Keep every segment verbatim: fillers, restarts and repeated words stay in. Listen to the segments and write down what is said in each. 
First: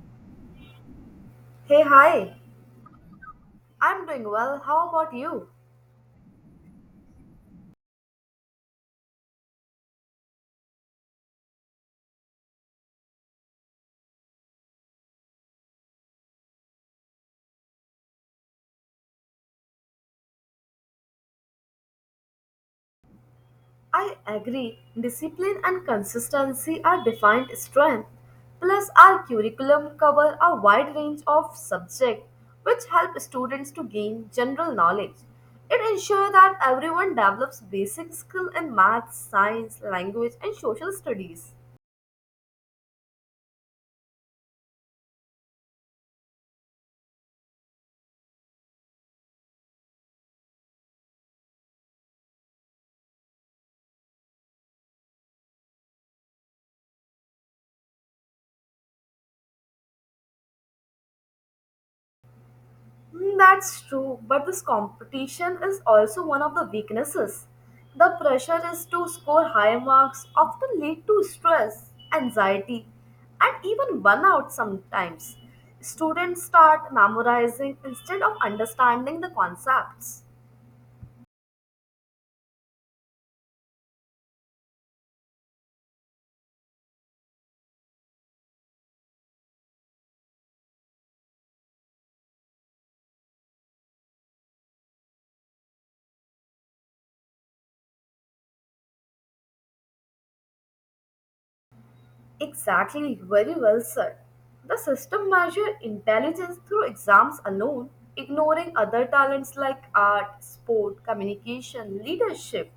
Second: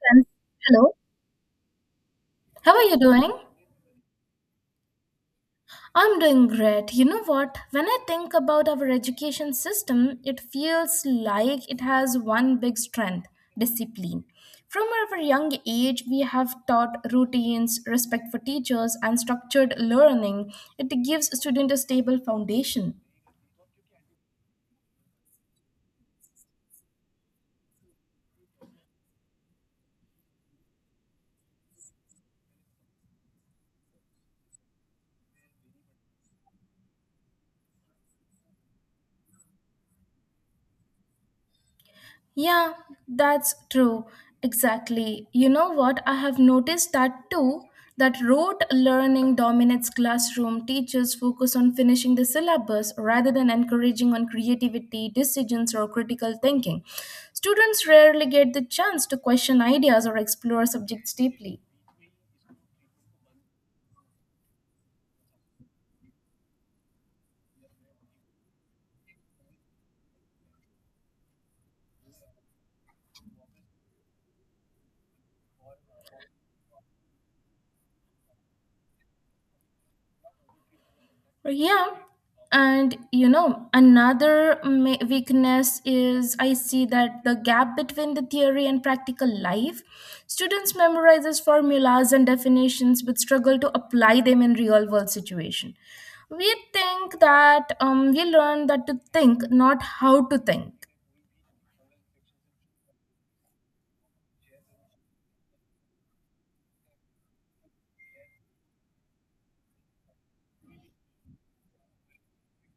Friends. Hello, Hey, hi. how are you doing? I'm doing well. How about you? I'm doing great. You know what? When I think about our education system, it feels like it has one big strength, discipline. From our young age, we have taught routines, respect for teachers, and structured learning. It gives students a stable foundation. I agree. Discipline and consistency are defined strength. Plus, our curriculum cover a wide range of subjects which help students to gain general knowledge. It ensures that everyone develops basic skill in math, science, language, and social studies. Yeah, that's true. Exactly. You know what? I have noticed that too, that rote learning dominates classroom teachers focus on finishing the syllabus rather than encouraging on creativity decisions or critical thinking. Students rarely get the chance to question ideas or explore subjects deeply. Mm, that's true, but this competition is also one of the weaknesses. The pressure is to score high marks often lead to stress, anxiety, and even burnout sometimes. Students start memorizing instead of understanding the concepts. Yeah. And you know, another ma- weakness is I see that the gap between the theory and practical life. Students memorizes formulas and definitions but struggle to apply them in real world situation. We think that um, we learn that to think, not how to think. Exactly, very well said. The system measures intelligence through exams alone, ignoring other talents like art, sport, communication, leadership,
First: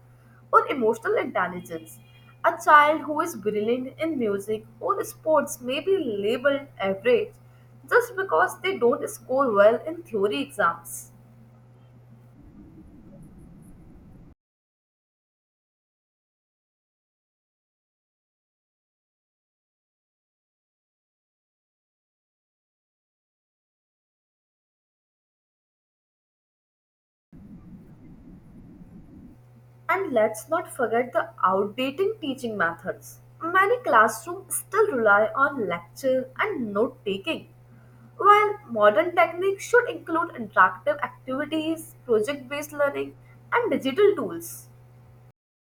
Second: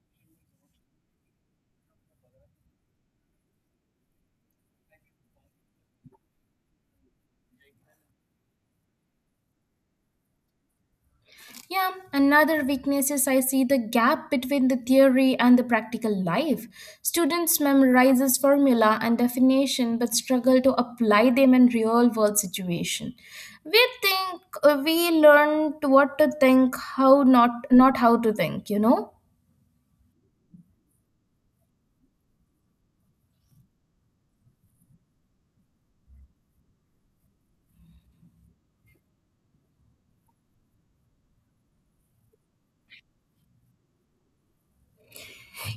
or emotional intelligence. A child who is brilliant in music or sports may be labeled average just because they don't score well in theory exams. Yeah, another weakness is I see the gap between the theory and the practical life. Students memorizes formula and definition but struggle to apply them in real world situation. We think uh, we learned what to think, how not not how to think, you know? And let's not forget the outdated teaching methods. Many classrooms still rely on lecture and note taking, while modern techniques should include interactive activities, project based learning, and digital tools.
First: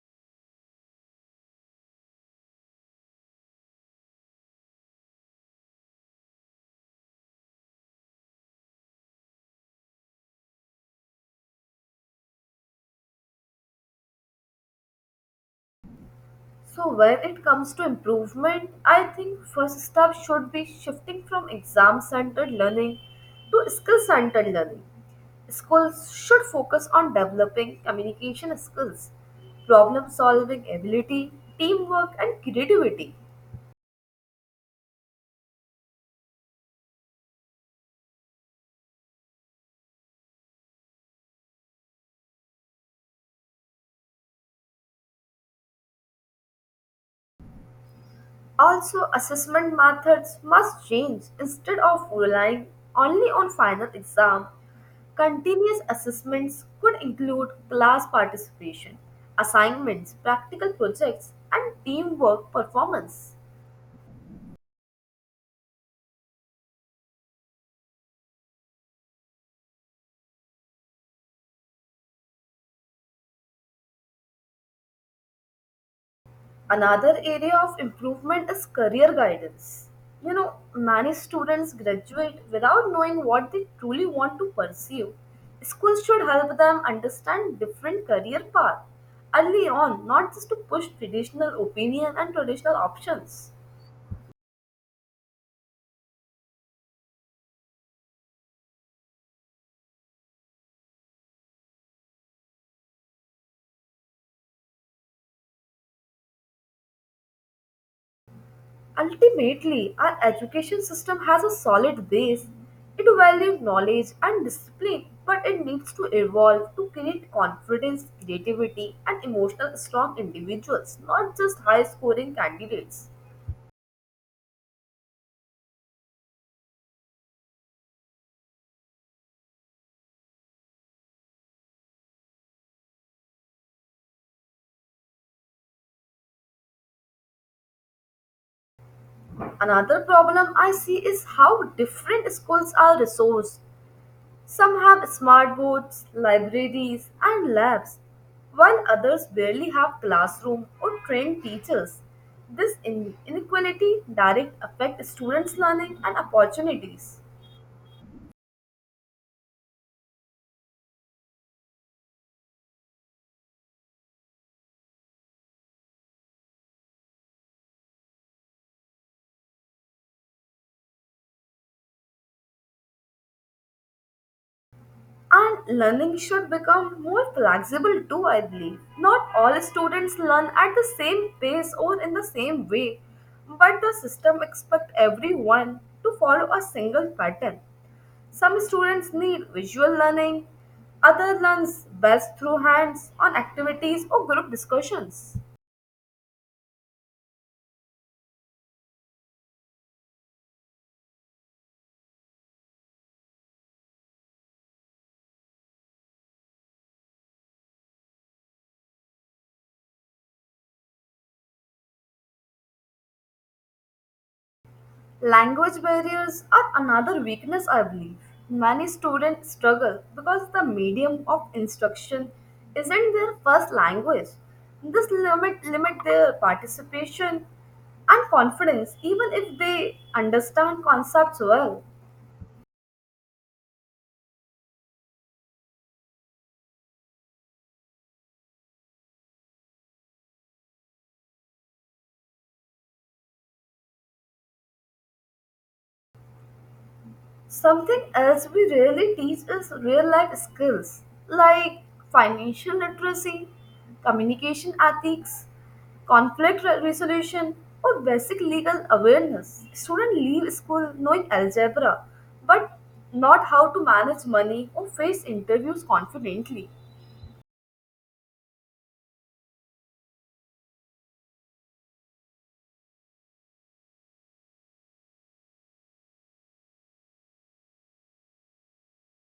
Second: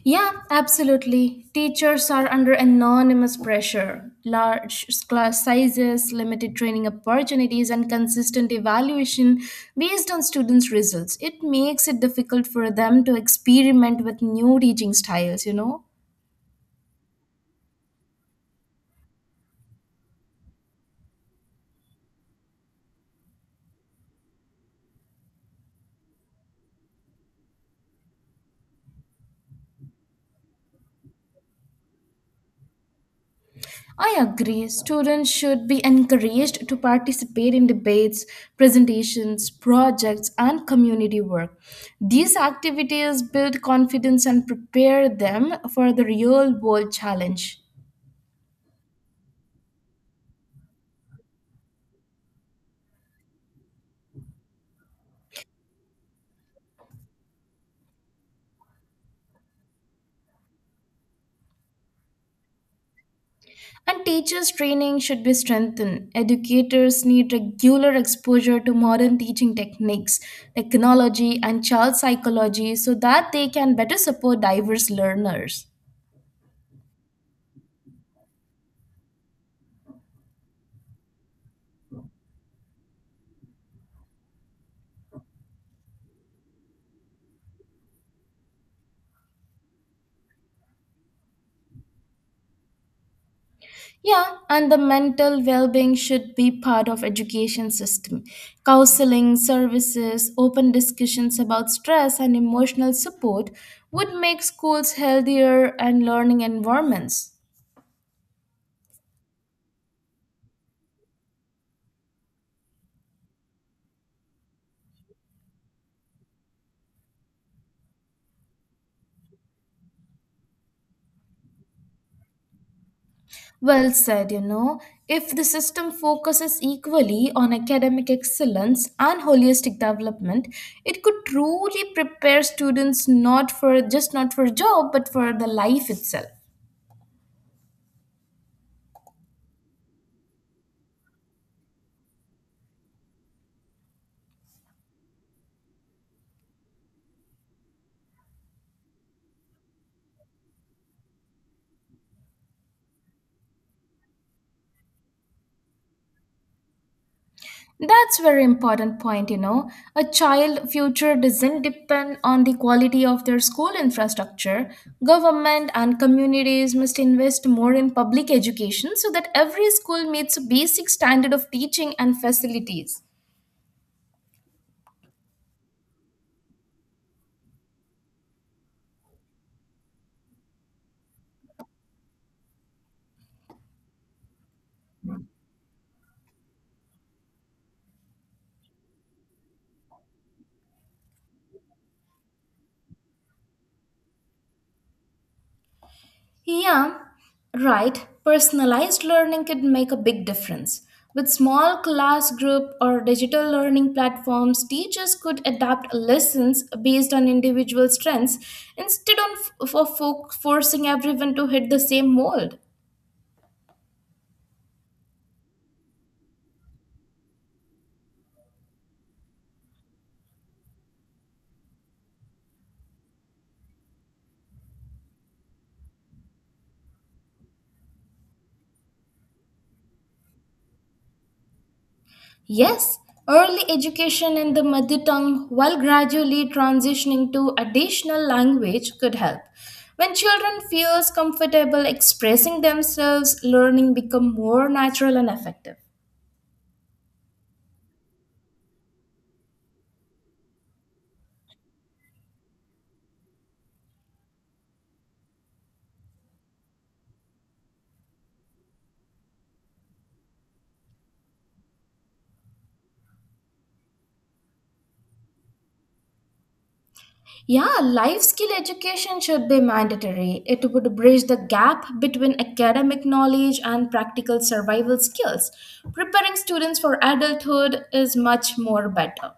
Yeah, absolutely. Teachers are under enormous pressure. Large class sizes, limited training opportunities, and consistent evaluation based on students' results. It makes it difficult for them to experiment with new teaching styles, you know. So when it comes to improvement, I think first step should be shifting from exam-centered learning to skill-centered learning. Schools should focus on developing communication skills, problem-solving ability, teamwork, and creativity. I agree. Students should be encouraged to participate in debates, presentations, projects, and community work. These activities build confidence and prepare them for the real world challenge. Also, assessment methods must change. Instead of relying only on final exam, continuous assessments could include class participation, assignments, practical projects, and teamwork performance. And teachers' training should be strengthened. Educators need regular exposure to modern teaching techniques, technology, and child psychology so that they can better support diverse learners. Another area of improvement is career guidance. You know, many students graduate without knowing what they truly want to pursue. Schools should help them understand different career paths early on, not just to push traditional opinion and traditional options. Yeah, and the mental well-being should be part of education system. Counseling services, open discussions about stress and emotional support would make schools healthier and learning environments. Ultimately, our education system has a solid base. It values knowledge and discipline, but it needs to evolve to create confidence, creativity, and emotional strong individuals, not just high scoring candidates. Well said, you know. If the system focuses equally on academic excellence and holistic development, it could truly prepare students not for just not for job but for the life itself. Another problem I see is how different schools are resourced. Some have smart boards, libraries, and labs, while others barely have classroom or trained teachers. This in- inequality direct affects students' learning and opportunities. That's very important point, you know. A child future doesn't depend on the quality of their school infrastructure. Government and communities must invest more in public education so that every school meets a basic standard of teaching and facilities. And learning should become more flexible too, I believe. Not all students learn at the same pace or in the same way, but the system expects everyone to follow a single pattern. Some students need visual learning, others learn best through hands on activities or group discussions. Yeah, right. Personalized learning could make a big difference. With small class group or digital learning platforms, teachers could adapt lessons based on individual strengths instead of for fo- forcing everyone to hit the same mold. Language barriers are another weakness, I believe. Many students struggle because the medium of instruction isn't their first language. This limit limit their participation and confidence even if they understand concepts well. Yes, early education in the mother tongue while gradually transitioning to additional language could help. When children feels comfortable expressing themselves, learning become more natural and effective. Something else we rarely teach is real life skills like financial literacy, communication ethics, conflict re- resolution, or basic legal awareness. Students leave school knowing algebra but not how to manage money or face interviews confidently. Yeah, life skill education should be mandatory. It would bridge the gap between academic knowledge and practical survival skills. Preparing students for adulthood is much more better.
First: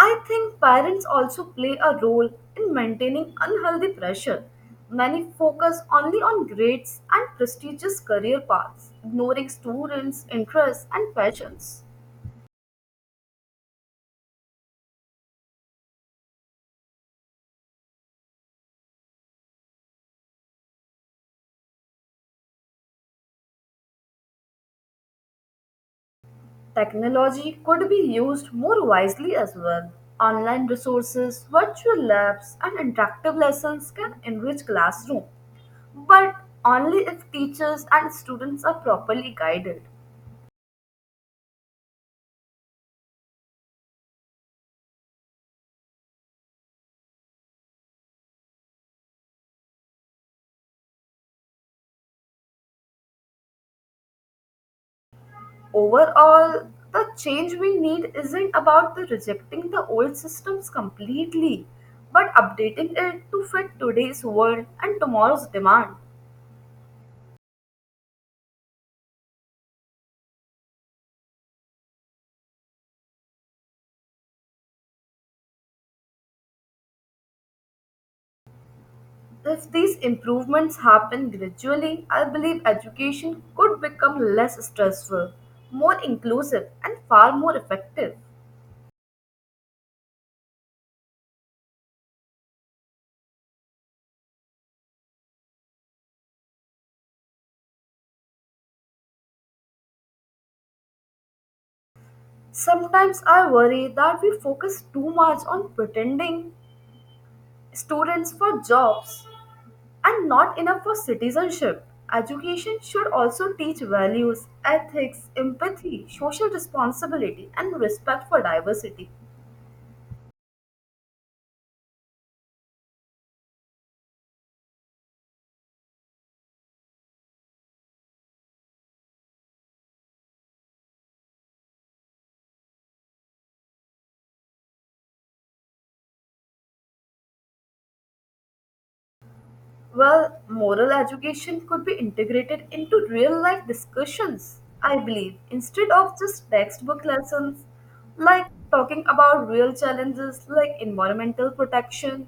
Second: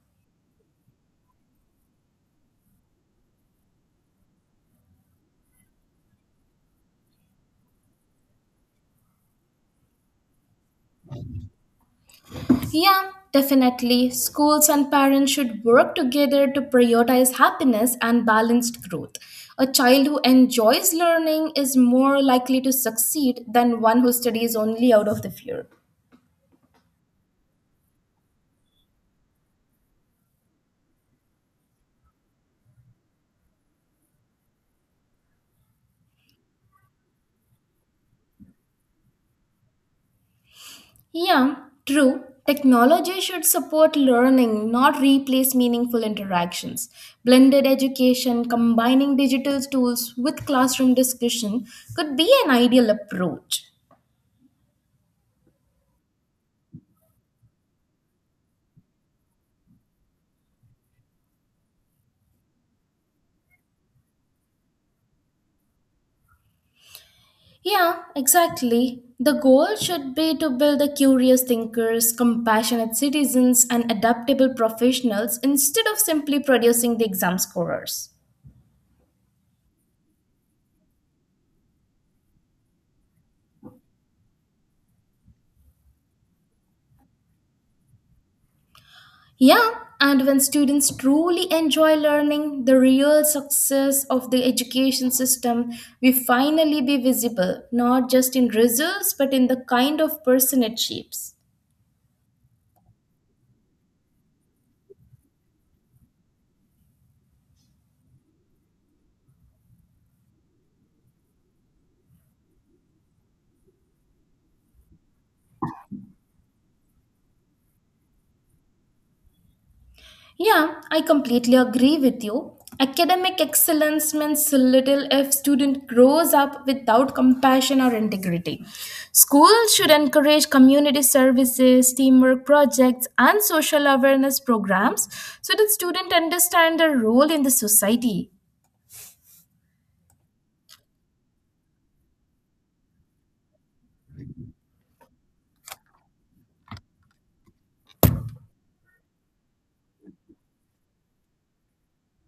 I think parents also play a role in maintaining unhealthy pressure. Many focus only on grades and prestigious career paths, ignoring students' interests and passions. Yeah, definitely. Schools and parents should work together to prioritize happiness and balanced growth. A child who enjoys learning is more likely to succeed than one who studies only out of the fear. Technology could be used more wisely as well. Online resources, virtual labs, and interactive lessons can enrich classroom, but only if teachers and students are properly guided. Yeah, true. Technology should support learning, not replace meaningful interactions. Blended education, combining digital tools with classroom discussion, could be an ideal approach. Overall, the change we need isn't about the rejecting the old systems completely, but updating it to fit today's world and tomorrow's demand. Yeah, exactly. The goal should be to build the curious thinkers, compassionate citizens, and adaptable professionals instead of simply producing the exam scorers. If these improvements happen gradually, I believe education could become less stressful, more inclusive, and far more effective. Yeah, and when students truly enjoy learning, the real success of the education system will finally be visible, not just in results, but in the kind of person it shapes. Sometimes I worry that we focus too much on pretending students for jobs and not enough for citizenship. Education should also teach values, ethics, empathy, social responsibility, and respect for diversity. Yeah, I completely agree with you. Academic excellence means little if student grows up without compassion or integrity. Schools should encourage community services, teamwork projects, and social awareness programs so that student understand their role in the society. Well, moral education could be integrated into real life discussions, I believe, instead of just textbook lessons like talking about real challenges like environmental protection,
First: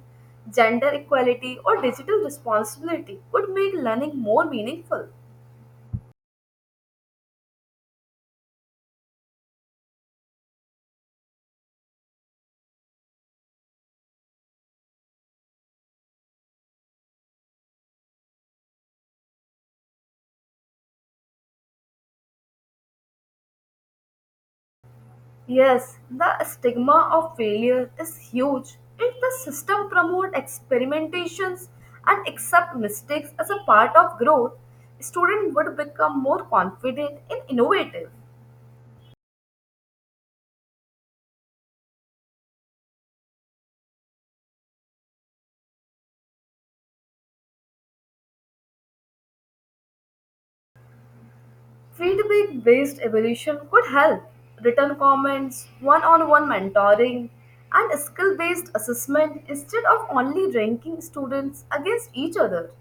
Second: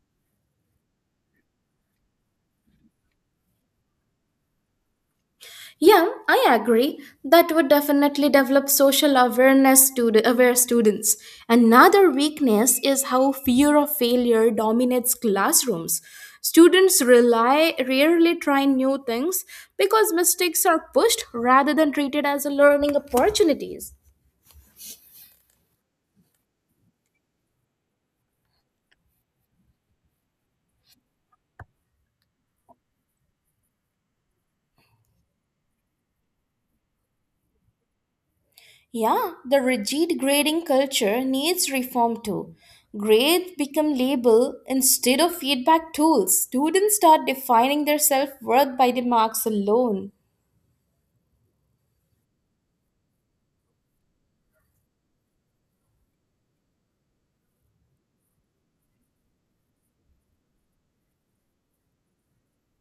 gender equality, or digital responsibility would make learning more meaningful. Yeah, I agree. That would definitely develop social awareness to the aware students. Another weakness is how fear of failure dominates classrooms. Students rely rarely try new things because mistakes are pushed rather than treated as a learning opportunities. Yes, the stigma of failure is huge. If the system promotes experimentations and accept mistakes as a part of growth, students would become more confident and innovative. Yeah, the rigid grading culture needs reform too. Grades become label instead of feedback tools. Students start defining their self-worth by the marks alone. Feedback based evolution could help. Written comments, one on one mentoring, and skill based assessment instead of only ranking students against each other.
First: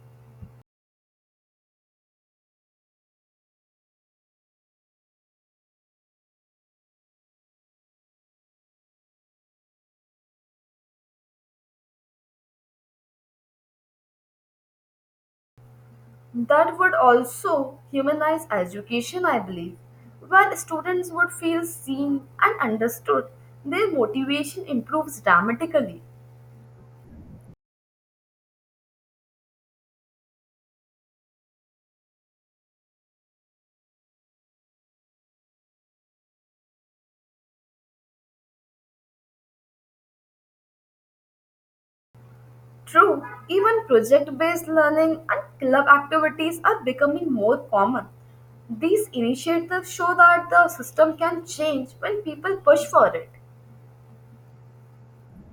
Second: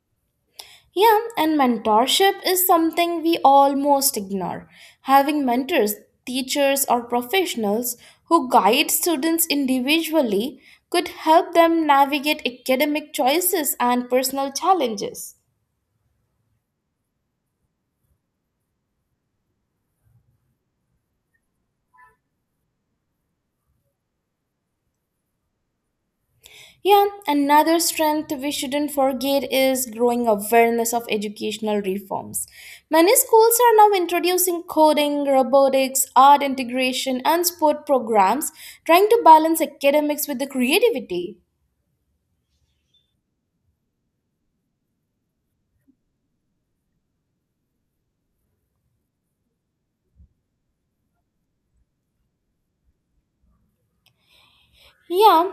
Yeah, and mentorship is something we almost ignore. Having mentors, teachers, or professionals who guide students individually could help them navigate academic choices and personal challenges. That would also humanize education, I believe. When students would feel seen and understood, their motivation improves dramatically. Yeah, another strength we shouldn't forget is growing awareness of educational reforms. Many schools are now introducing coding, robotics, art integration, and sport programs, trying to balance academics with the creativity. True, even project based learning and club activities are becoming more common. These initiatives show that the system can change when people push for it. Yeah,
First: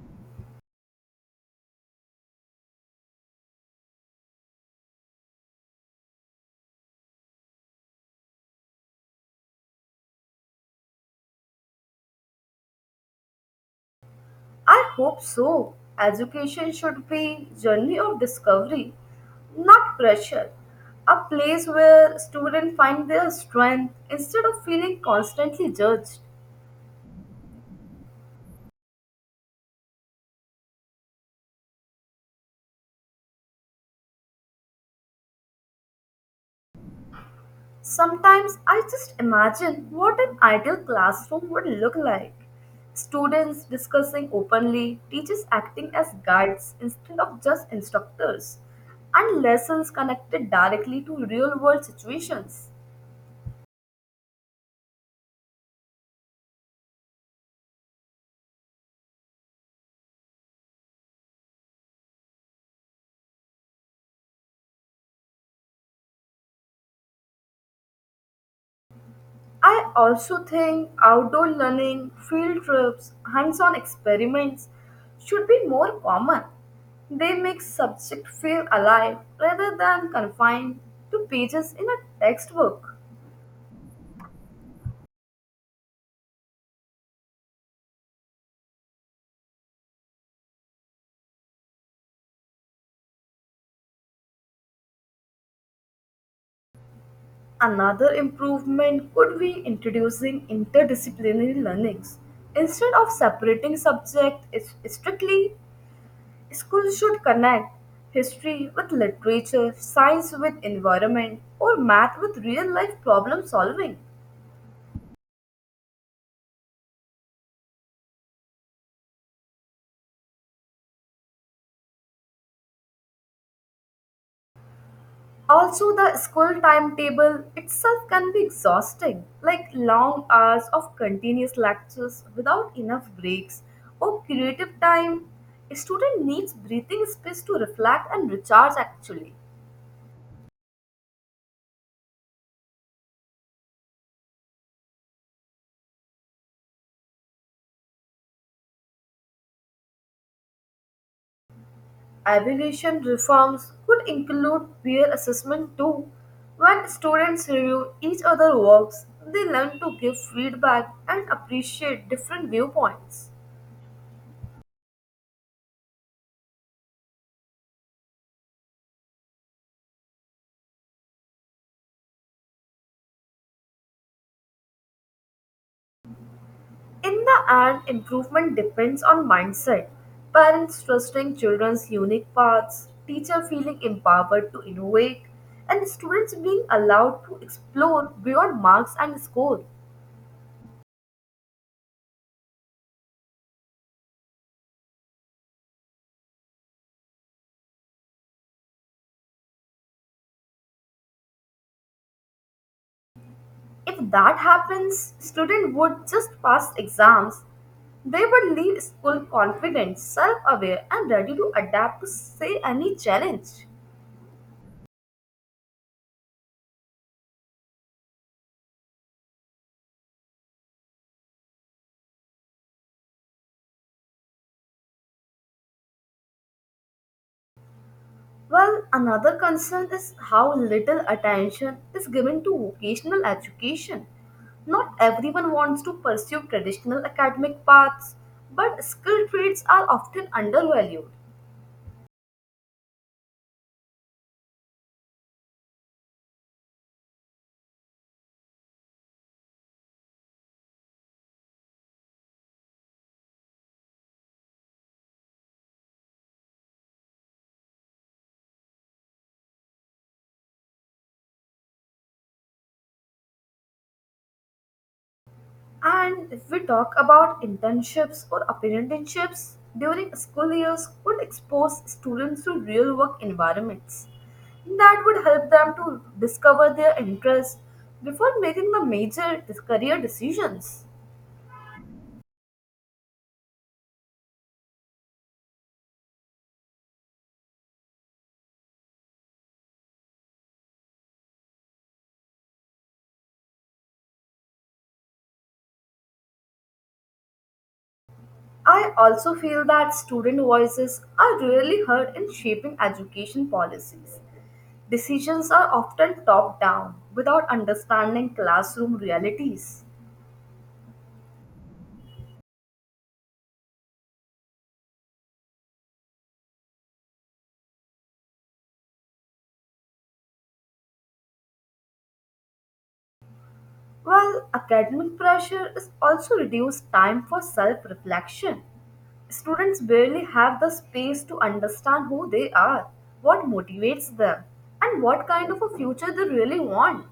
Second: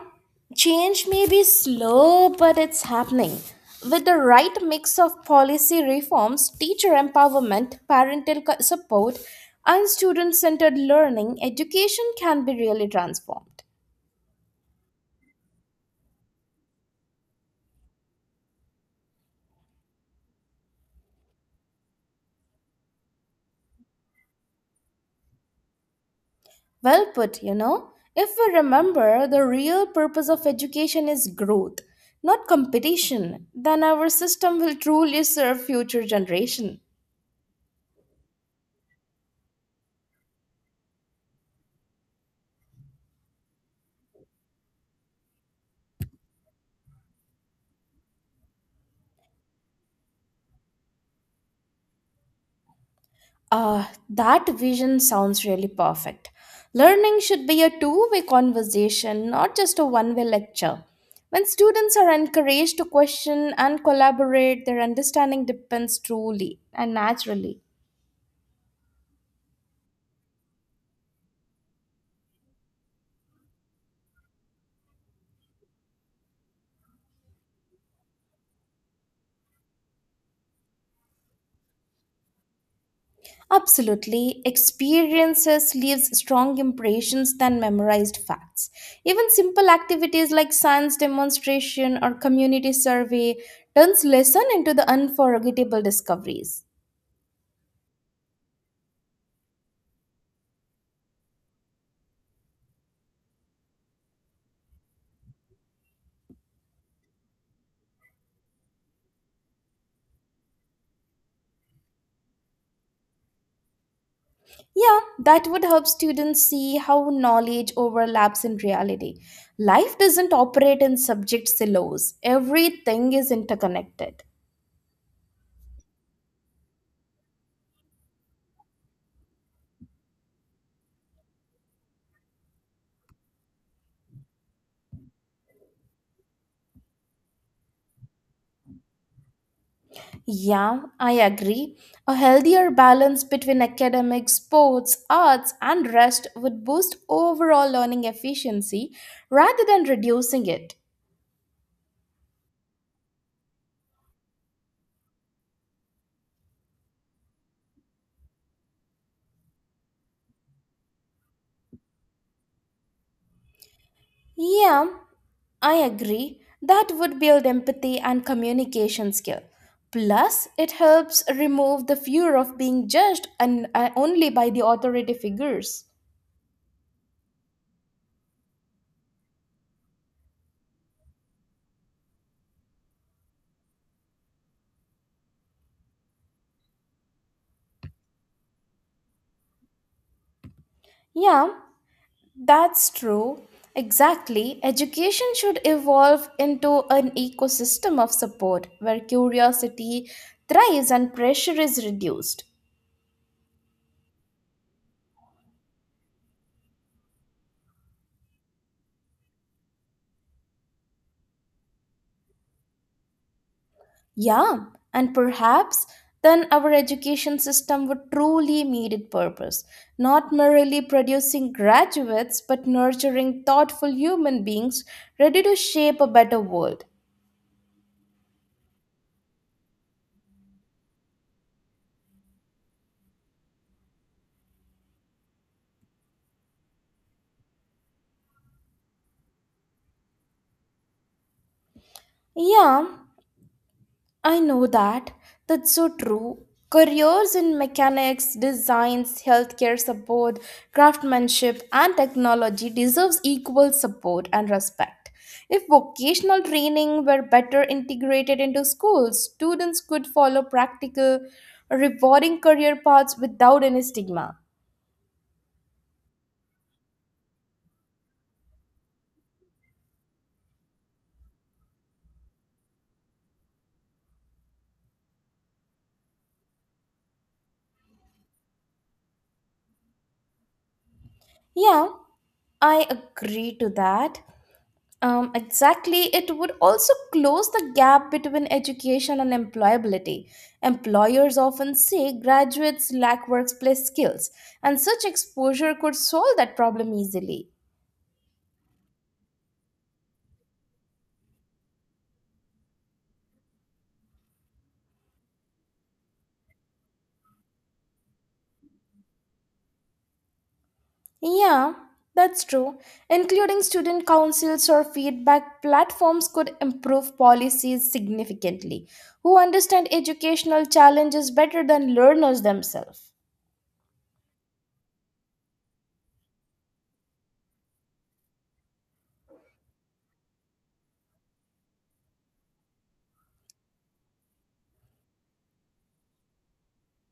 change may be slow, but it's happening. With the right mix of policy reforms, teacher empowerment, parental co- support, and student centered learning, education can be really transformed. I hope so. Education should be journey of discovery, not pressure. A place where students find their strength instead of feeling constantly judged. Well put, you know. If we remember, the real purpose of education is growth, not competition, then our system will truly serve future generations. Sometimes I just imagine what an ideal classroom would look like. Students discussing openly, teachers acting as guides instead of just instructors, and lessons connected directly to real world situations. Uh, that vision sounds really perfect. Learning should be a two way conversation, not just a one way lecture. When students are encouraged to question and collaborate, their understanding depends truly and naturally. I also think outdoor learning, field trips, hands on experiments should be more common. They make subject feel alive rather than confined to pages in a textbook. Absolutely, experiences leaves strong impressions than memorized facts. Even simple activities like science demonstration or community survey turns lesson into the unforgettable discoveries. Another improvement could be introducing interdisciplinary learnings. Instead of separating subjects strictly, schools should connect history with literature, science with environment, or math with real life problem solving. Yeah, that would help students see how knowledge overlaps in reality. Life doesn't operate in subject silos, everything is interconnected. Also, the school timetable itself can be exhausting, like long hours of continuous lectures without enough breaks or creative time. A student needs breathing space to reflect and recharge actually. Yeah, I agree. A healthier balance between academics, sports, arts, and rest would boost overall learning efficiency rather than reducing it. Evaluation reforms could include peer assessment too. When students review each other's works, they learn to give feedback and appreciate different viewpoints. Yeah, I agree. That would build empathy and communication skill. Plus, it helps remove the fear of being judged and uh, only by the authority figures. In the end, improvement depends on mindset. Parents trusting children's unique paths, teacher feeling empowered to innovate, and students being allowed to explore beyond marks and score. Yeah, that's true. Exactly. Education should evolve into an ecosystem of support where curiosity thrives and pressure is reduced. If that happens, students would just pass exams. They would leave school confident, self-aware, and ready to adapt to say any challenge. Yeah, and perhaps then our education system would truly meet its purpose, not merely producing graduates but nurturing thoughtful human beings ready to shape a better world. Well, another concern is how little attention is given to vocational education. Not everyone wants to pursue traditional academic paths, but skilled trades are often undervalued. Yeah, I know that. That's so true. Careers in mechanics, designs, healthcare support, craftsmanship, and technology deserves equal support and respect. If vocational training were better integrated into schools, students could follow practical, rewarding career paths without any stigma. And if we talk about internships or apprenticeships during school years, could expose students to real work environments that would help them to discover their interests before making the major career decisions. Yeah, I agree to that. Um, exactly. It would also close the gap between education and employability. Employers often say graduates lack workplace skills, and such exposure could solve that problem easily. I also feel that student voices are rarely heard in shaping education policies. Decisions are often top down without understanding classroom realities, Yeah, that's true. Including student councils or feedback platforms could improve policies significantly, who understand educational challenges better than learners themselves. while academic pressure is also reduced time for self reflection. Students barely have the space to understand who they are, what motivates them, and what kind of a future they really want.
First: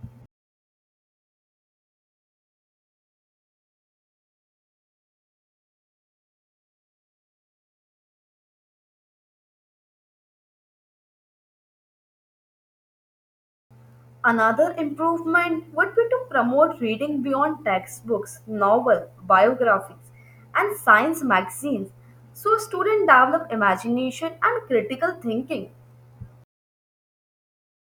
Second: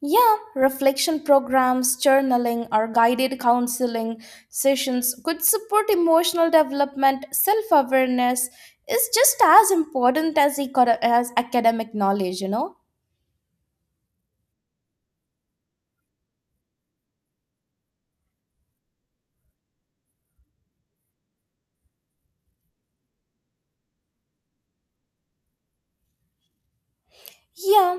Yeah, reflection programs, journaling, or guided counseling sessions could support emotional development. Self awareness is just as important as, eco- as academic knowledge, you know? Another improvement would be to promote reading beyond textbooks, novel, biographies, and science magazines so students develop imagination and critical thinking. Yeah,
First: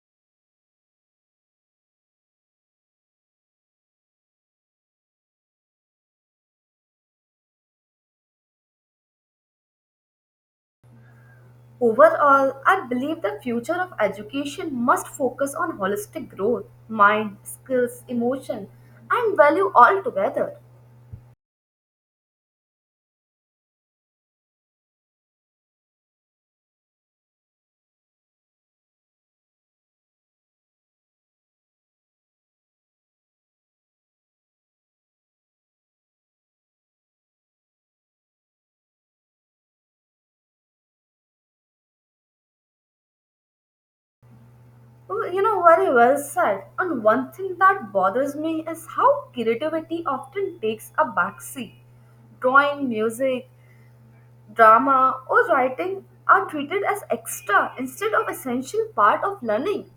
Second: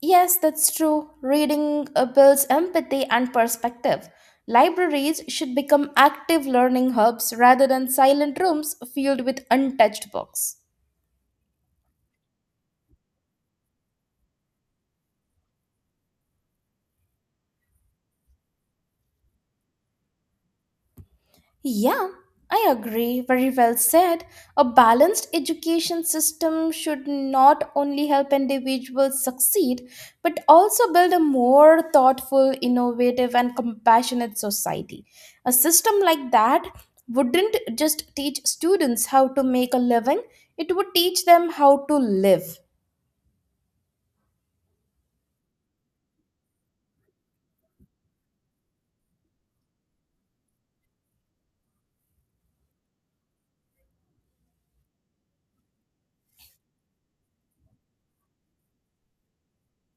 yes, that's true. Reading uh, builds empathy and perspective. Libraries should become active learning hubs rather than silent rooms filled with untouched books. Overall, I believe the future of education must focus on holistic growth, mind, skills, emotion, and value altogether. Yeah, I agree. Very well said. A balanced education system should not only help individuals succeed, but also build a more thoughtful, innovative, and compassionate society. A system like that wouldn't just teach students how to make a living, it would teach them how to live. Well, you know, very well said. And one thing that bothers me is how creativity often takes a backseat drawing, music, drama or writing are treated as extra instead of essential part of learning.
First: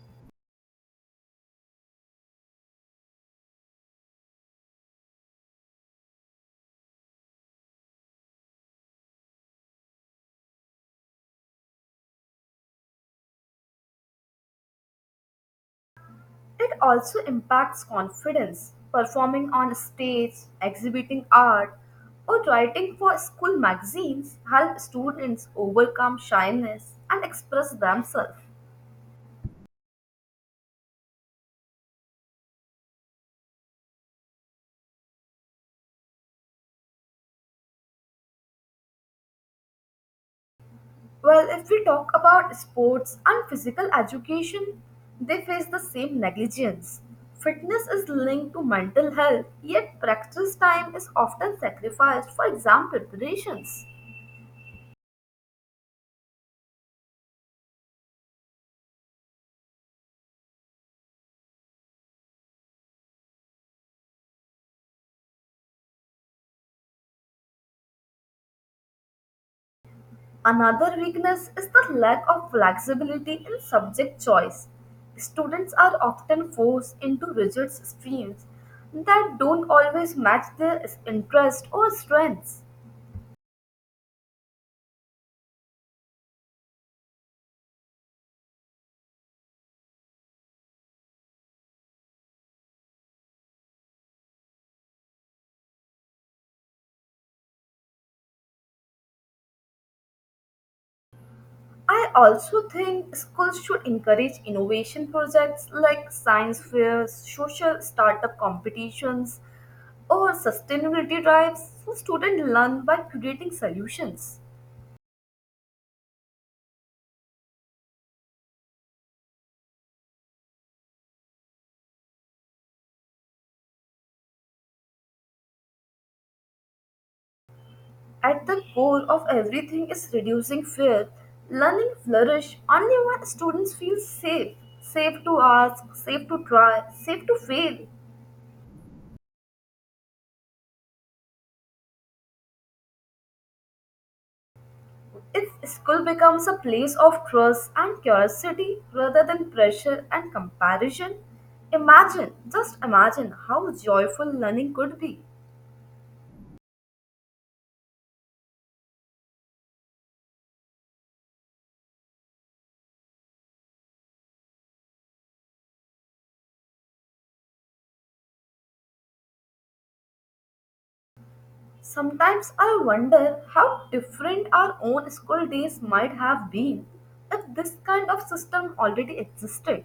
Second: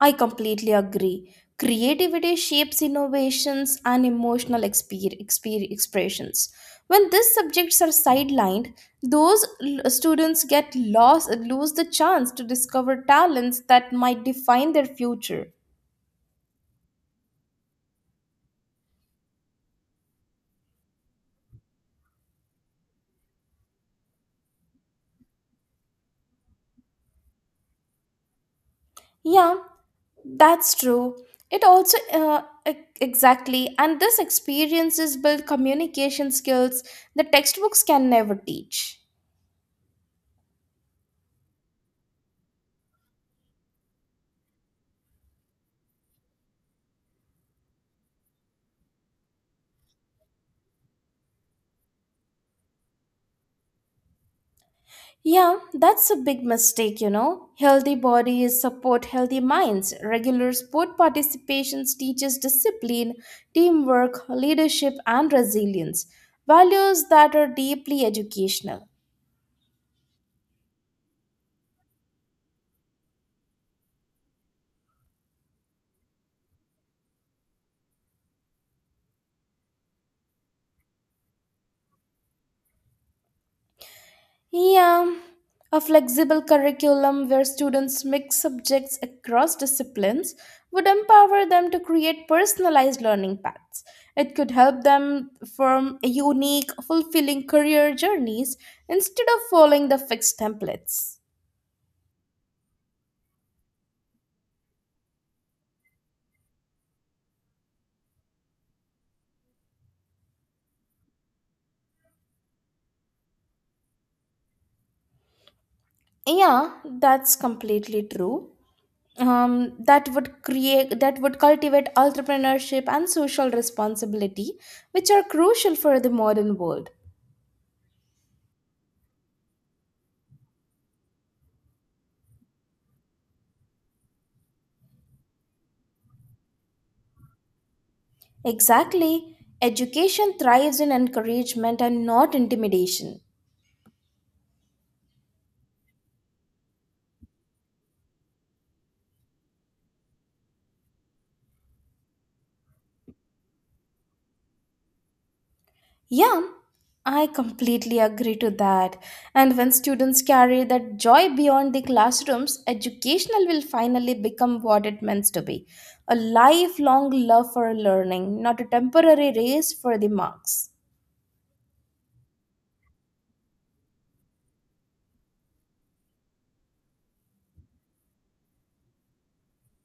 I completely agree. Creativity shapes innovations and emotional exper- exper- expressions. When these subjects are sidelined, those l- students get lost, lose the chance to discover talents that might define their future. It also impacts confidence. Performing on stage, exhibiting art, or writing for school magazines help students overcome shyness and express themselves. Yeah, that's true. It also, uh, e- exactly, and this experiences build communication skills that textbooks can never teach. Well, if we talk about sports and physical education, they face the same negligence. Fitness is linked to mental health, yet practice time is often sacrificed for exam preparations. Yeah, that's a big mistake, you know. Healthy bodies support healthy minds. Regular sport participations teaches discipline, teamwork, leadership and resilience, values that are deeply educational. Another weakness is the lack of flexibility in subject choice. Students are often forced into rigid streams that don't always match their interests or strengths. Yeah, a flexible curriculum where students mix subjects across disciplines would empower them to create personalized learning paths. It could help them form unique, fulfilling career journeys instead of following the fixed templates. I also think schools should encourage innovation projects like science fairs, social startup competitions, or sustainability drives so students learn by creating solutions. Yeah, that's completely true. Um, that would create that would cultivate entrepreneurship and social responsibility, which are crucial for the modern world. At the core of everything is reducing fear. Learning flourish only when students feel safe, safe to ask, safe to try, safe to fail. Exactly. Education thrives in encouragement and not intimidation. If school becomes a place of trust and curiosity rather than pressure and comparison, imagine, just imagine how joyful learning could be. Yeah, I completely agree to that. And when students carry that joy beyond the classrooms, educational will finally become what it means to be a lifelong love for learning, not a temporary race for the marks. Sometimes I wonder how different our own school days might have been if this kind of system already existed.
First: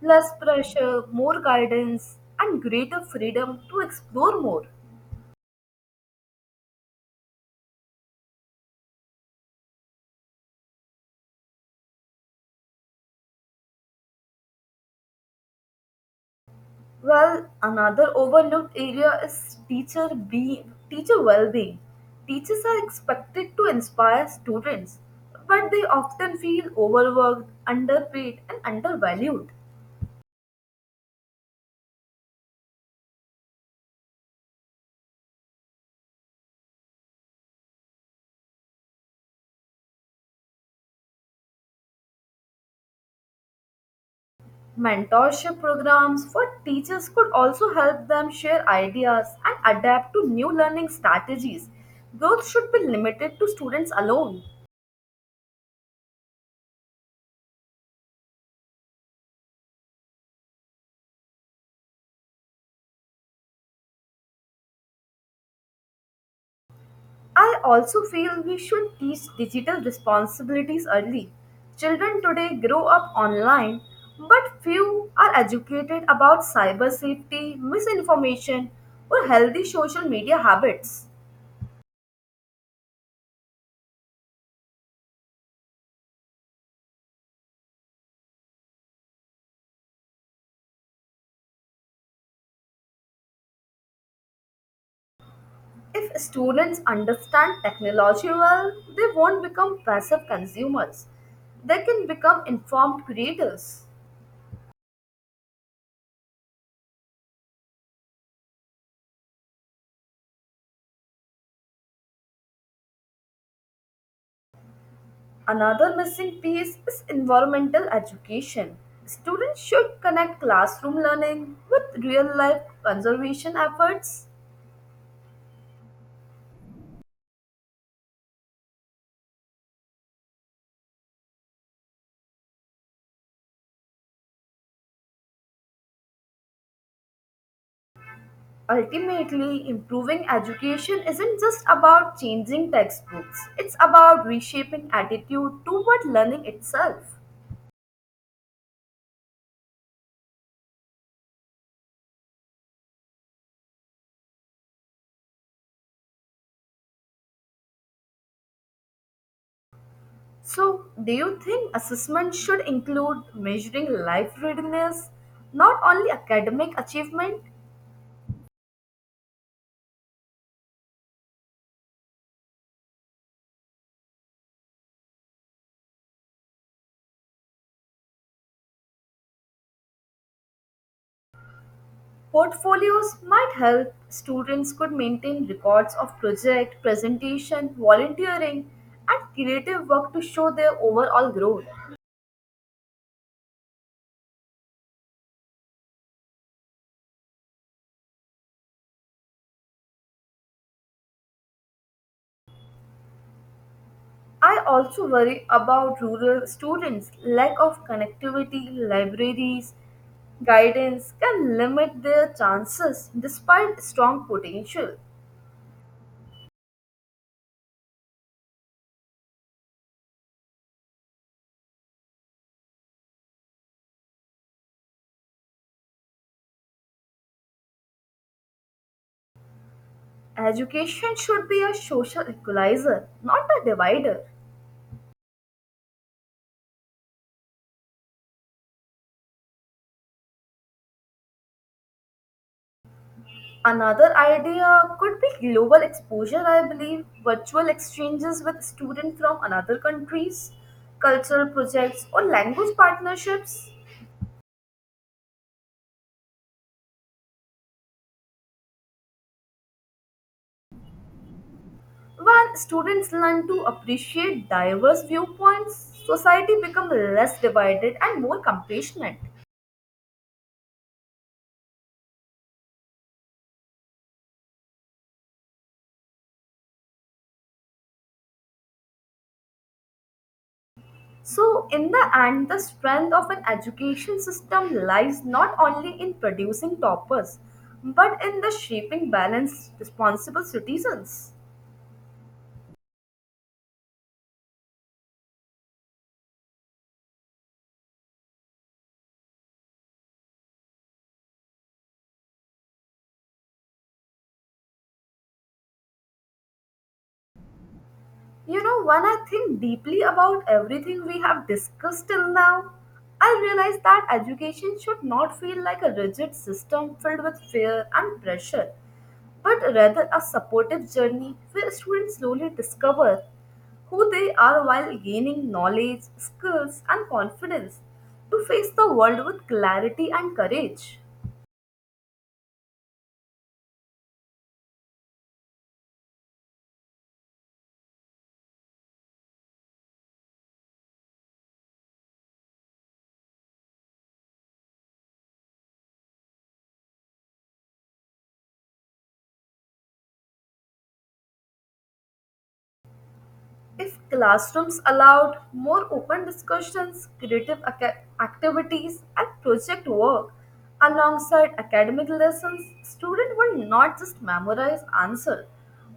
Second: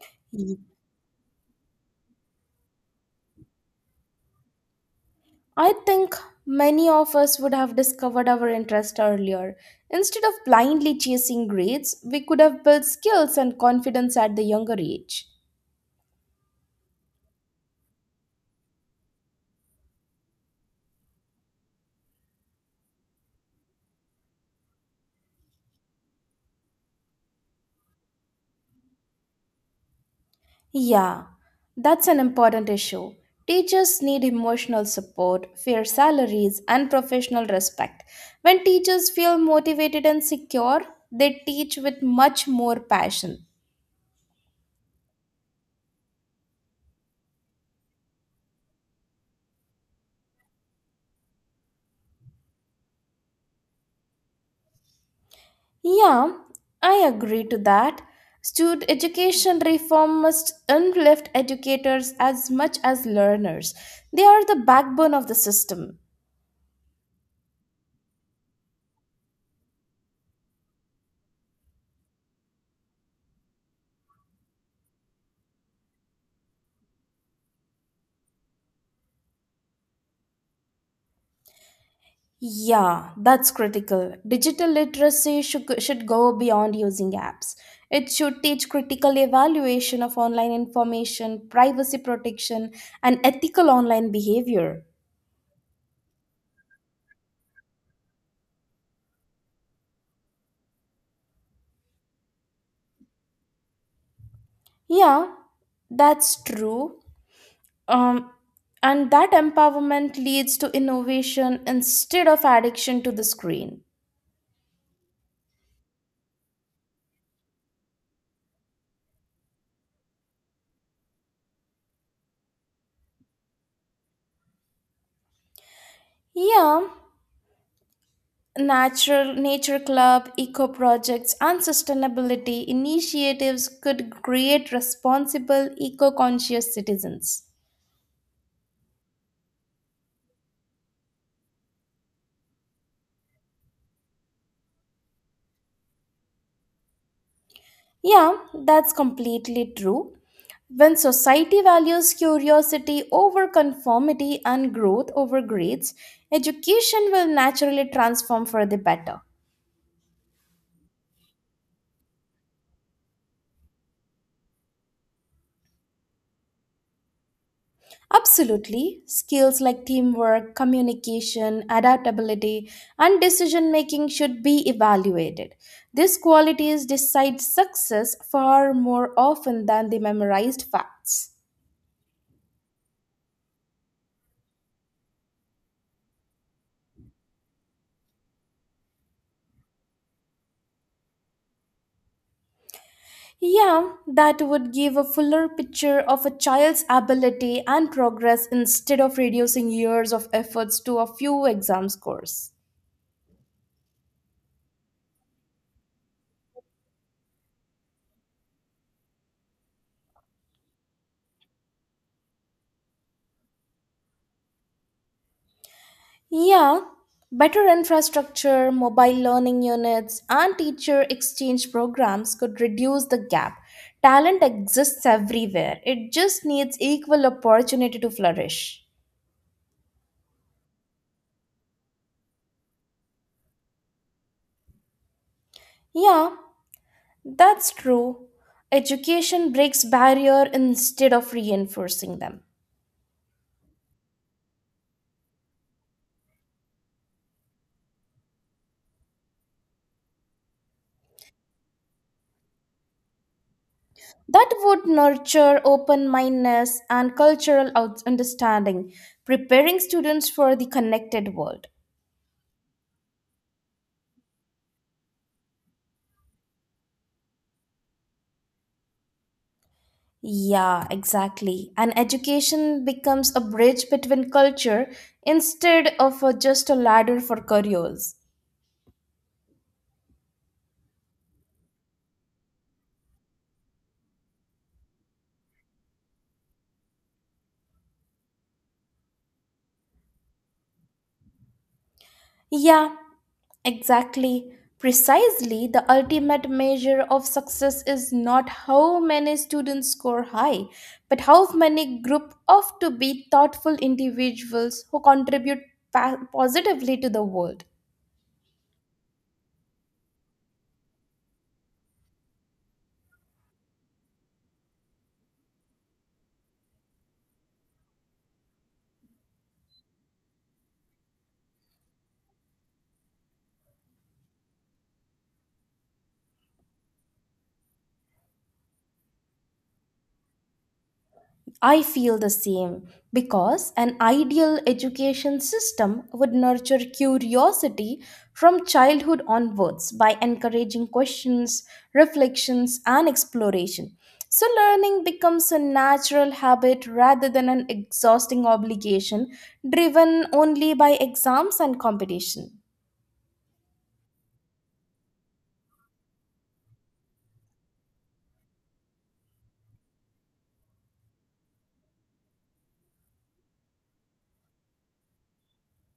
Less pressure, more guidance, and greater freedom to explore more. I think many of us would have discovered our interest earlier. Instead of blindly chasing grades, we could have built skills and confidence at the younger age. Well, another overlooked area is teacher be teacher well-being. Teachers are expected to inspire students, but they often feel overworked, underpaid, and undervalued. Yeah, that's an important issue. Teachers need emotional support, fair salaries, and professional respect. When teachers feel motivated and secure, they teach with much more passion. Mentorship programs for teachers could also help them share ideas and adapt to new learning strategies. Growth should be limited to students alone. Yeah, I agree to that. Student education reform must uplift educators as much as learners. They are the backbone of the system. I also feel we should teach digital responsibilities early. Children today grow up online, but few are educated about cyber safety, misinformation, or healthy social media habits. Yeah, that's critical. Digital literacy should, should go beyond using apps. It should teach critical evaluation of online information, privacy protection, and ethical online behavior. If students understand technology well, they won't become passive consumers. They can become informed creators. Yeah, that's true. Um, and that empowerment leads to innovation instead of addiction to the screen. Another missing piece is environmental education. Students should connect classroom learning with real life conservation efforts. Yeah, natural nature club, eco projects, and sustainability initiatives could create responsible, eco conscious citizens. Ultimately, improving education isn't just about changing textbooks, it's about reshaping attitude toward learning itself. Yeah, that's completely true. When society values curiosity over conformity and growth over grades, education will naturally transform for the better. So, do you think assessment should include measuring life readiness, not only academic achievement? Absolutely. Skills like teamwork, communication, adaptability, and decision making should be evaluated. These qualities decide success far more often than the memorized facts. Portfolios might help students could maintain records of project, presentation, volunteering, and creative work to show their overall growth. Yeah, that would give a fuller picture of a child's ability and progress instead of reducing years of efforts to a few exam scores. I also worry about rural students lack of connectivity, libraries, guidance can limit their chances despite strong potential. Yeah, better infrastructure, mobile learning units, and teacher exchange programs could reduce the gap. Talent exists everywhere, it just needs equal opportunity to flourish. Education should be a social equalizer, not a divider. Yeah, that's true. Education breaks barrier instead of reinforcing them. Another idea could be global exposure, I believe, virtual exchanges with students from another countries, cultural projects, or language partnerships. That would nurture open mindedness and cultural out- understanding, preparing students for the connected world. When students learn to appreciate diverse viewpoints, society becomes less divided and more compassionate. Yeah, exactly. And education becomes a bridge between culture instead of a- just a ladder for careers. So, in the end, the strength of an education system lies not only in producing toppers, but in the shaping balanced, responsible citizens. Yeah, exactly. Precisely, the ultimate measure of success is not how many students score high, but how many group of to be thoughtful individuals who contribute pa- positively to the world. You know, when I think deeply about everything we have discussed till now, I realize that education should not feel like a rigid system filled with fear and pressure, but rather a supportive journey where students slowly discover who they are while gaining knowledge, skills, and confidence to face the world with clarity and courage. I feel the same because an ideal education system would nurture curiosity from childhood onwards by encouraging questions, reflections, and exploration. So, learning becomes a natural habit rather than an exhausting obligation driven only by exams and competition. If classrooms allowed more open discussions, creative aca- activities, and project work alongside academic lessons, students would not just memorize answers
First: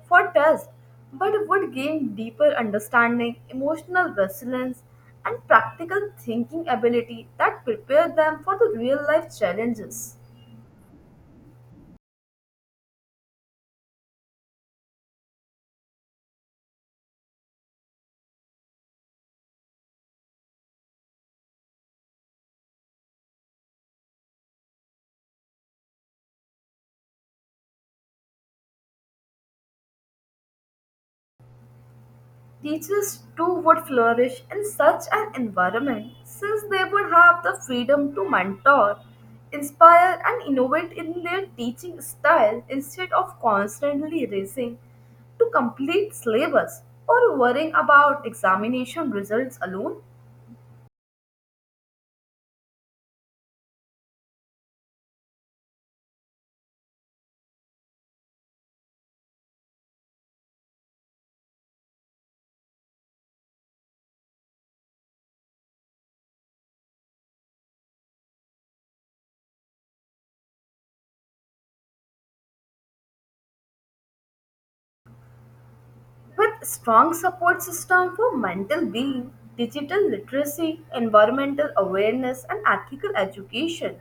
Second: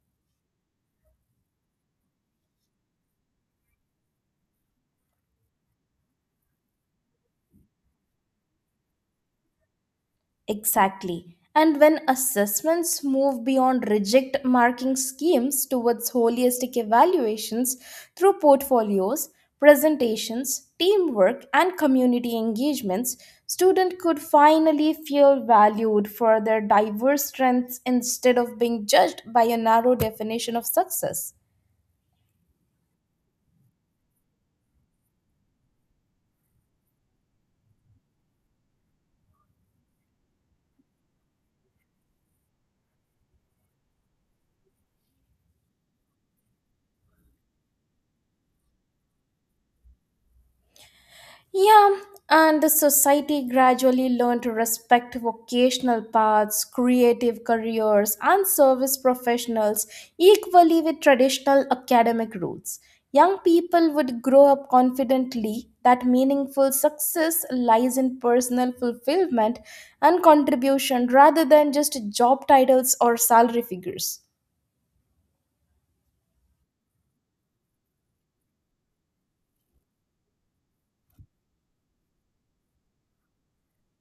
for tests but would gain deeper understanding, emotional resilience, and practical thinking ability that prepare them for the real life challenges. Exactly. And when assessments move beyond rigid marking schemes towards holistic evaluations through portfolios, presentations, teamwork, and community engagements, students could finally feel valued for their diverse strengths instead of being judged by a narrow definition of success. Teachers too would flourish in such an environment since they would have the freedom to mentor, inspire, and innovate in their teaching style instead of constantly racing to complete syllabus or worrying about examination results alone. Yeah, and the society gradually learned to respect vocational paths, creative careers, and service professionals equally with traditional academic routes. Young people would grow up confidently that meaningful success lies in personal fulfillment and contribution rather than just job titles or salary figures. With strong support system for mental being, digital literacy, environmental awareness, and ethical education,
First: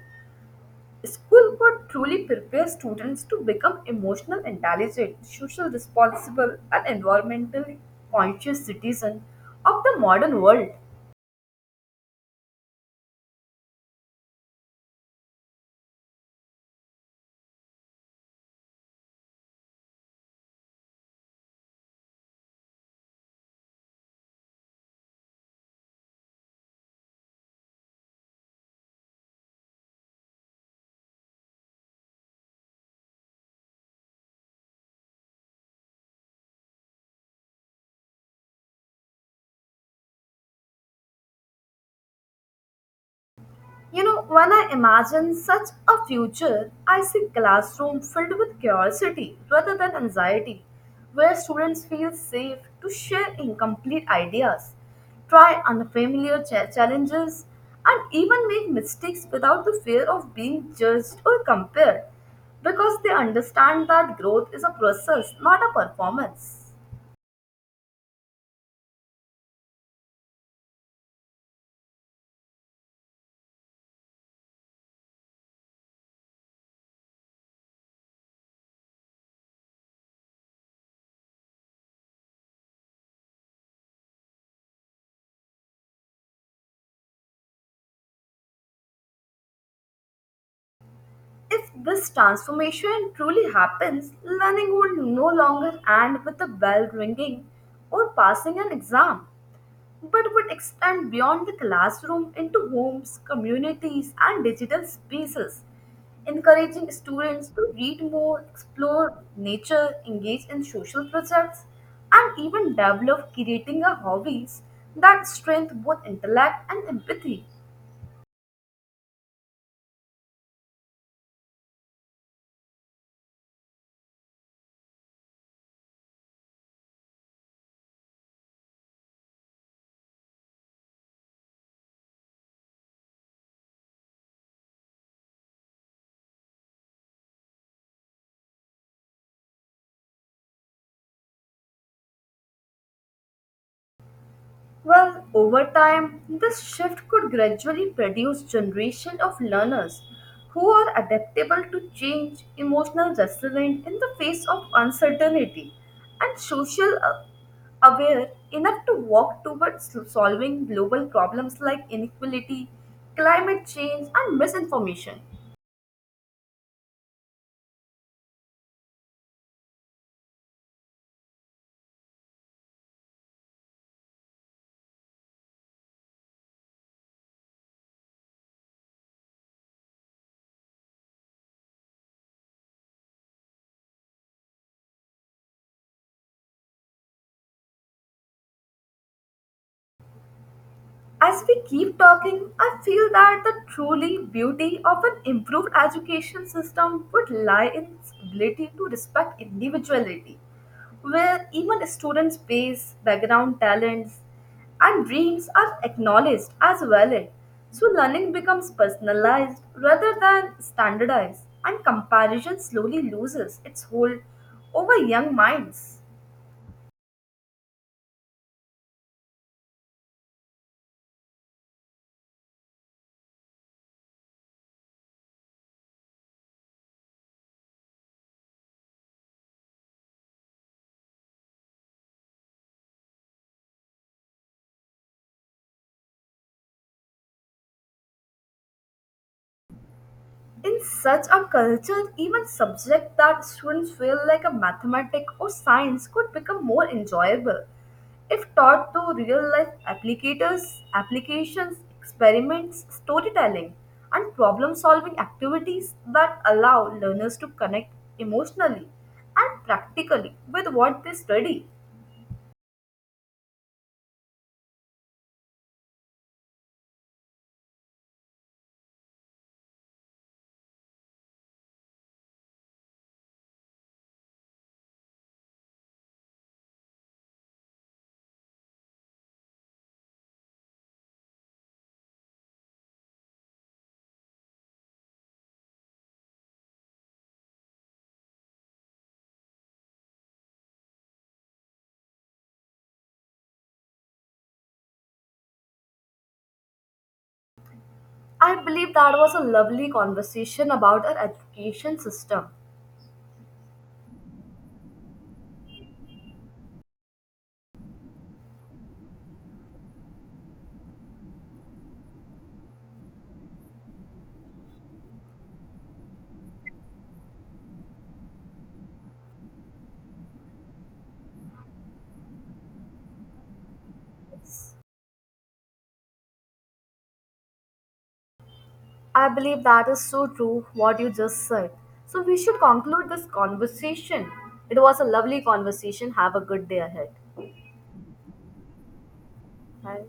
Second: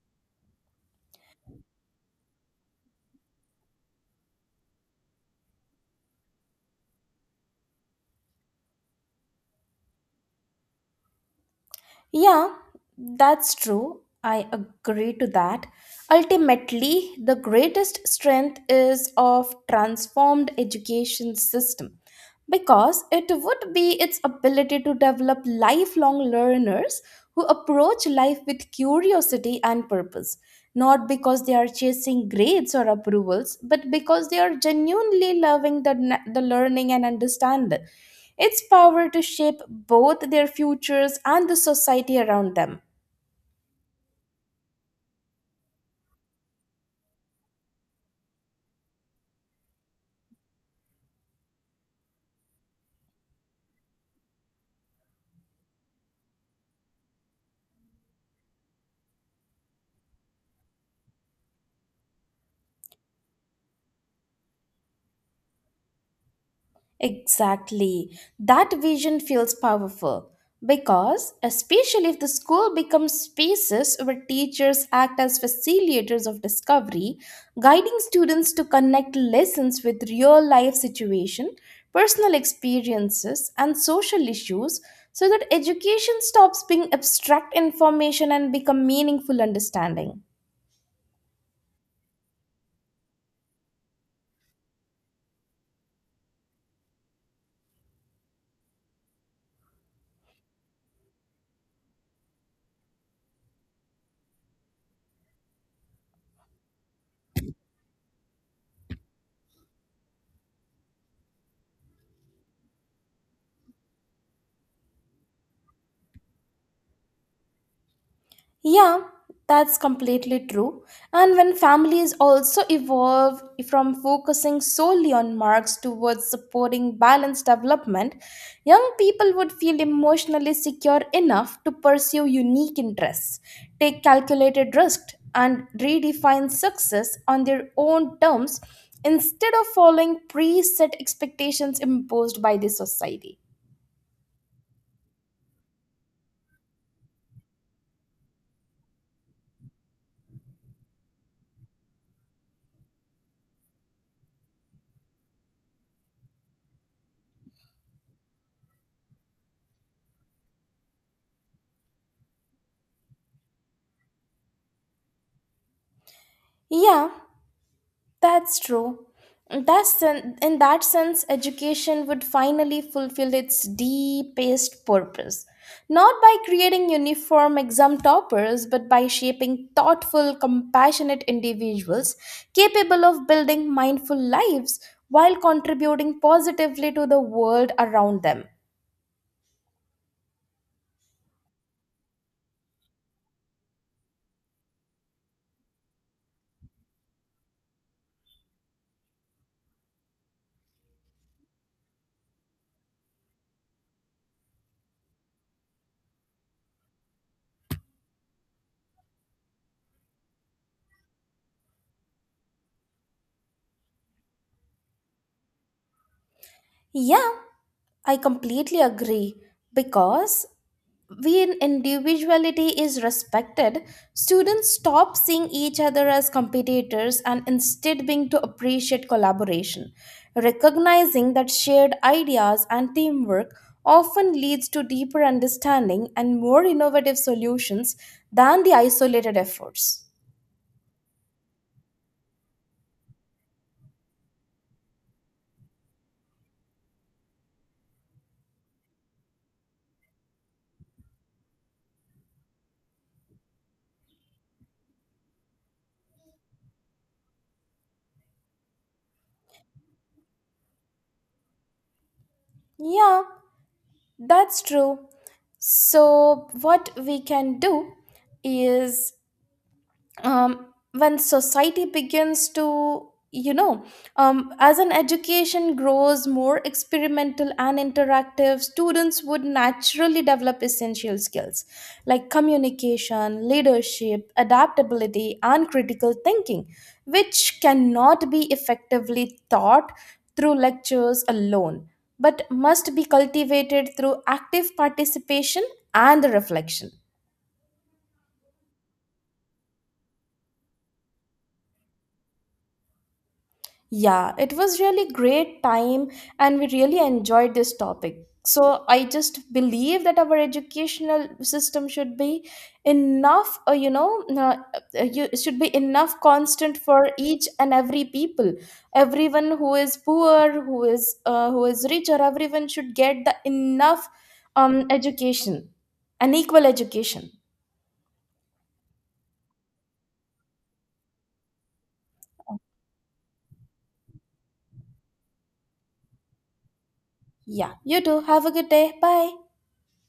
school could truly prepare students to become emotional intelligent, social responsible, and environmentally conscious citizens of the modern world. Yeah, that's true. I agree to that. Ultimately, the greatest strength is of transformed education system because it would be its ability to develop lifelong learners who approach life with curiosity and purpose, not because they are chasing grades or approvals, but because they are genuinely loving the, the learning and understand it its power to shape both their futures and the society around them. You know, when I imagine such a future, I see classroom filled with curiosity rather than anxiety, where students feel safe to share incomplete ideas, try unfamiliar cha- challenges, and even make mistakes without the fear of being judged or compared, because they understand that growth is a process, not a performance. Exactly. That vision feels powerful because, especially if the school becomes spaces where teachers act as facilitators of discovery, guiding students to connect lessons with real life situation, personal experiences, and social issues so that education stops being abstract information and become meaningful understanding. If this transformation truly happens, learning will no longer end with a bell ringing or passing an exam, but would extend beyond the classroom into homes, communities, and digital spaces, encouraging students to read more, explore nature, engage in social projects, and even develop creating a hobbies that strengthen both intellect and empathy. Yeah, that's completely true. And when families also evolve from focusing solely on marks towards supporting balanced development, young people would feel emotionally secure enough to pursue unique interests, take calculated risks, and redefine success on their own terms instead of following preset expectations imposed by the society. Well, over time, this shift could gradually produce generation of learners who are adaptable to change, emotional resilient in the face of uncertainty, and social uh, aware enough to walk towards solving global problems like inequality, climate change, and misinformation. Yeah, that's true. That's sen- in that sense, education would finally fulfill its deepest purpose. Not by creating uniform exam toppers, but by shaping thoughtful, compassionate individuals capable of building mindful lives while contributing positively to the world around them. As we keep talking, I feel that the truly beauty of an improved education system would lie in its ability to respect individuality, where even students' base, background, talents, and dreams are acknowledged as valid. So learning becomes personalized rather than standardized, and comparison slowly loses its hold over young minds. Yeah, I completely agree because when individuality is respected, students stop seeing each other as competitors and instead begin to appreciate collaboration. Recognizing that shared ideas and teamwork often leads to deeper understanding and more innovative solutions than the isolated efforts. In such a culture, even subjects that students feel like a mathematics or science could become more enjoyable if taught to real life applicators, applications, experiments, storytelling, and problem solving activities that allow learners to connect emotionally and practically with what they study. Yeah, that's true. So, what we can do is um, when society begins to you know um, as an education grows more experimental and interactive students would naturally develop essential skills like communication leadership adaptability and critical thinking which cannot be effectively taught through lectures alone but must be cultivated through active participation and reflection. I believe that was a lovely conversation about our education system. Yeah, it was really great time and we really enjoyed this topic. So I just believe that our educational system should be enough, uh, you know, uh, uh, you, should be enough constant for each and every people. Everyone who is poor, who is uh, who is richer, everyone should get the enough um, education, an equal education. I believe that is so true what you just said. So we should conclude this conversation. It was a lovely conversation. Have a good day ahead. Yeah, you too. Have a good day. Bye. Bye.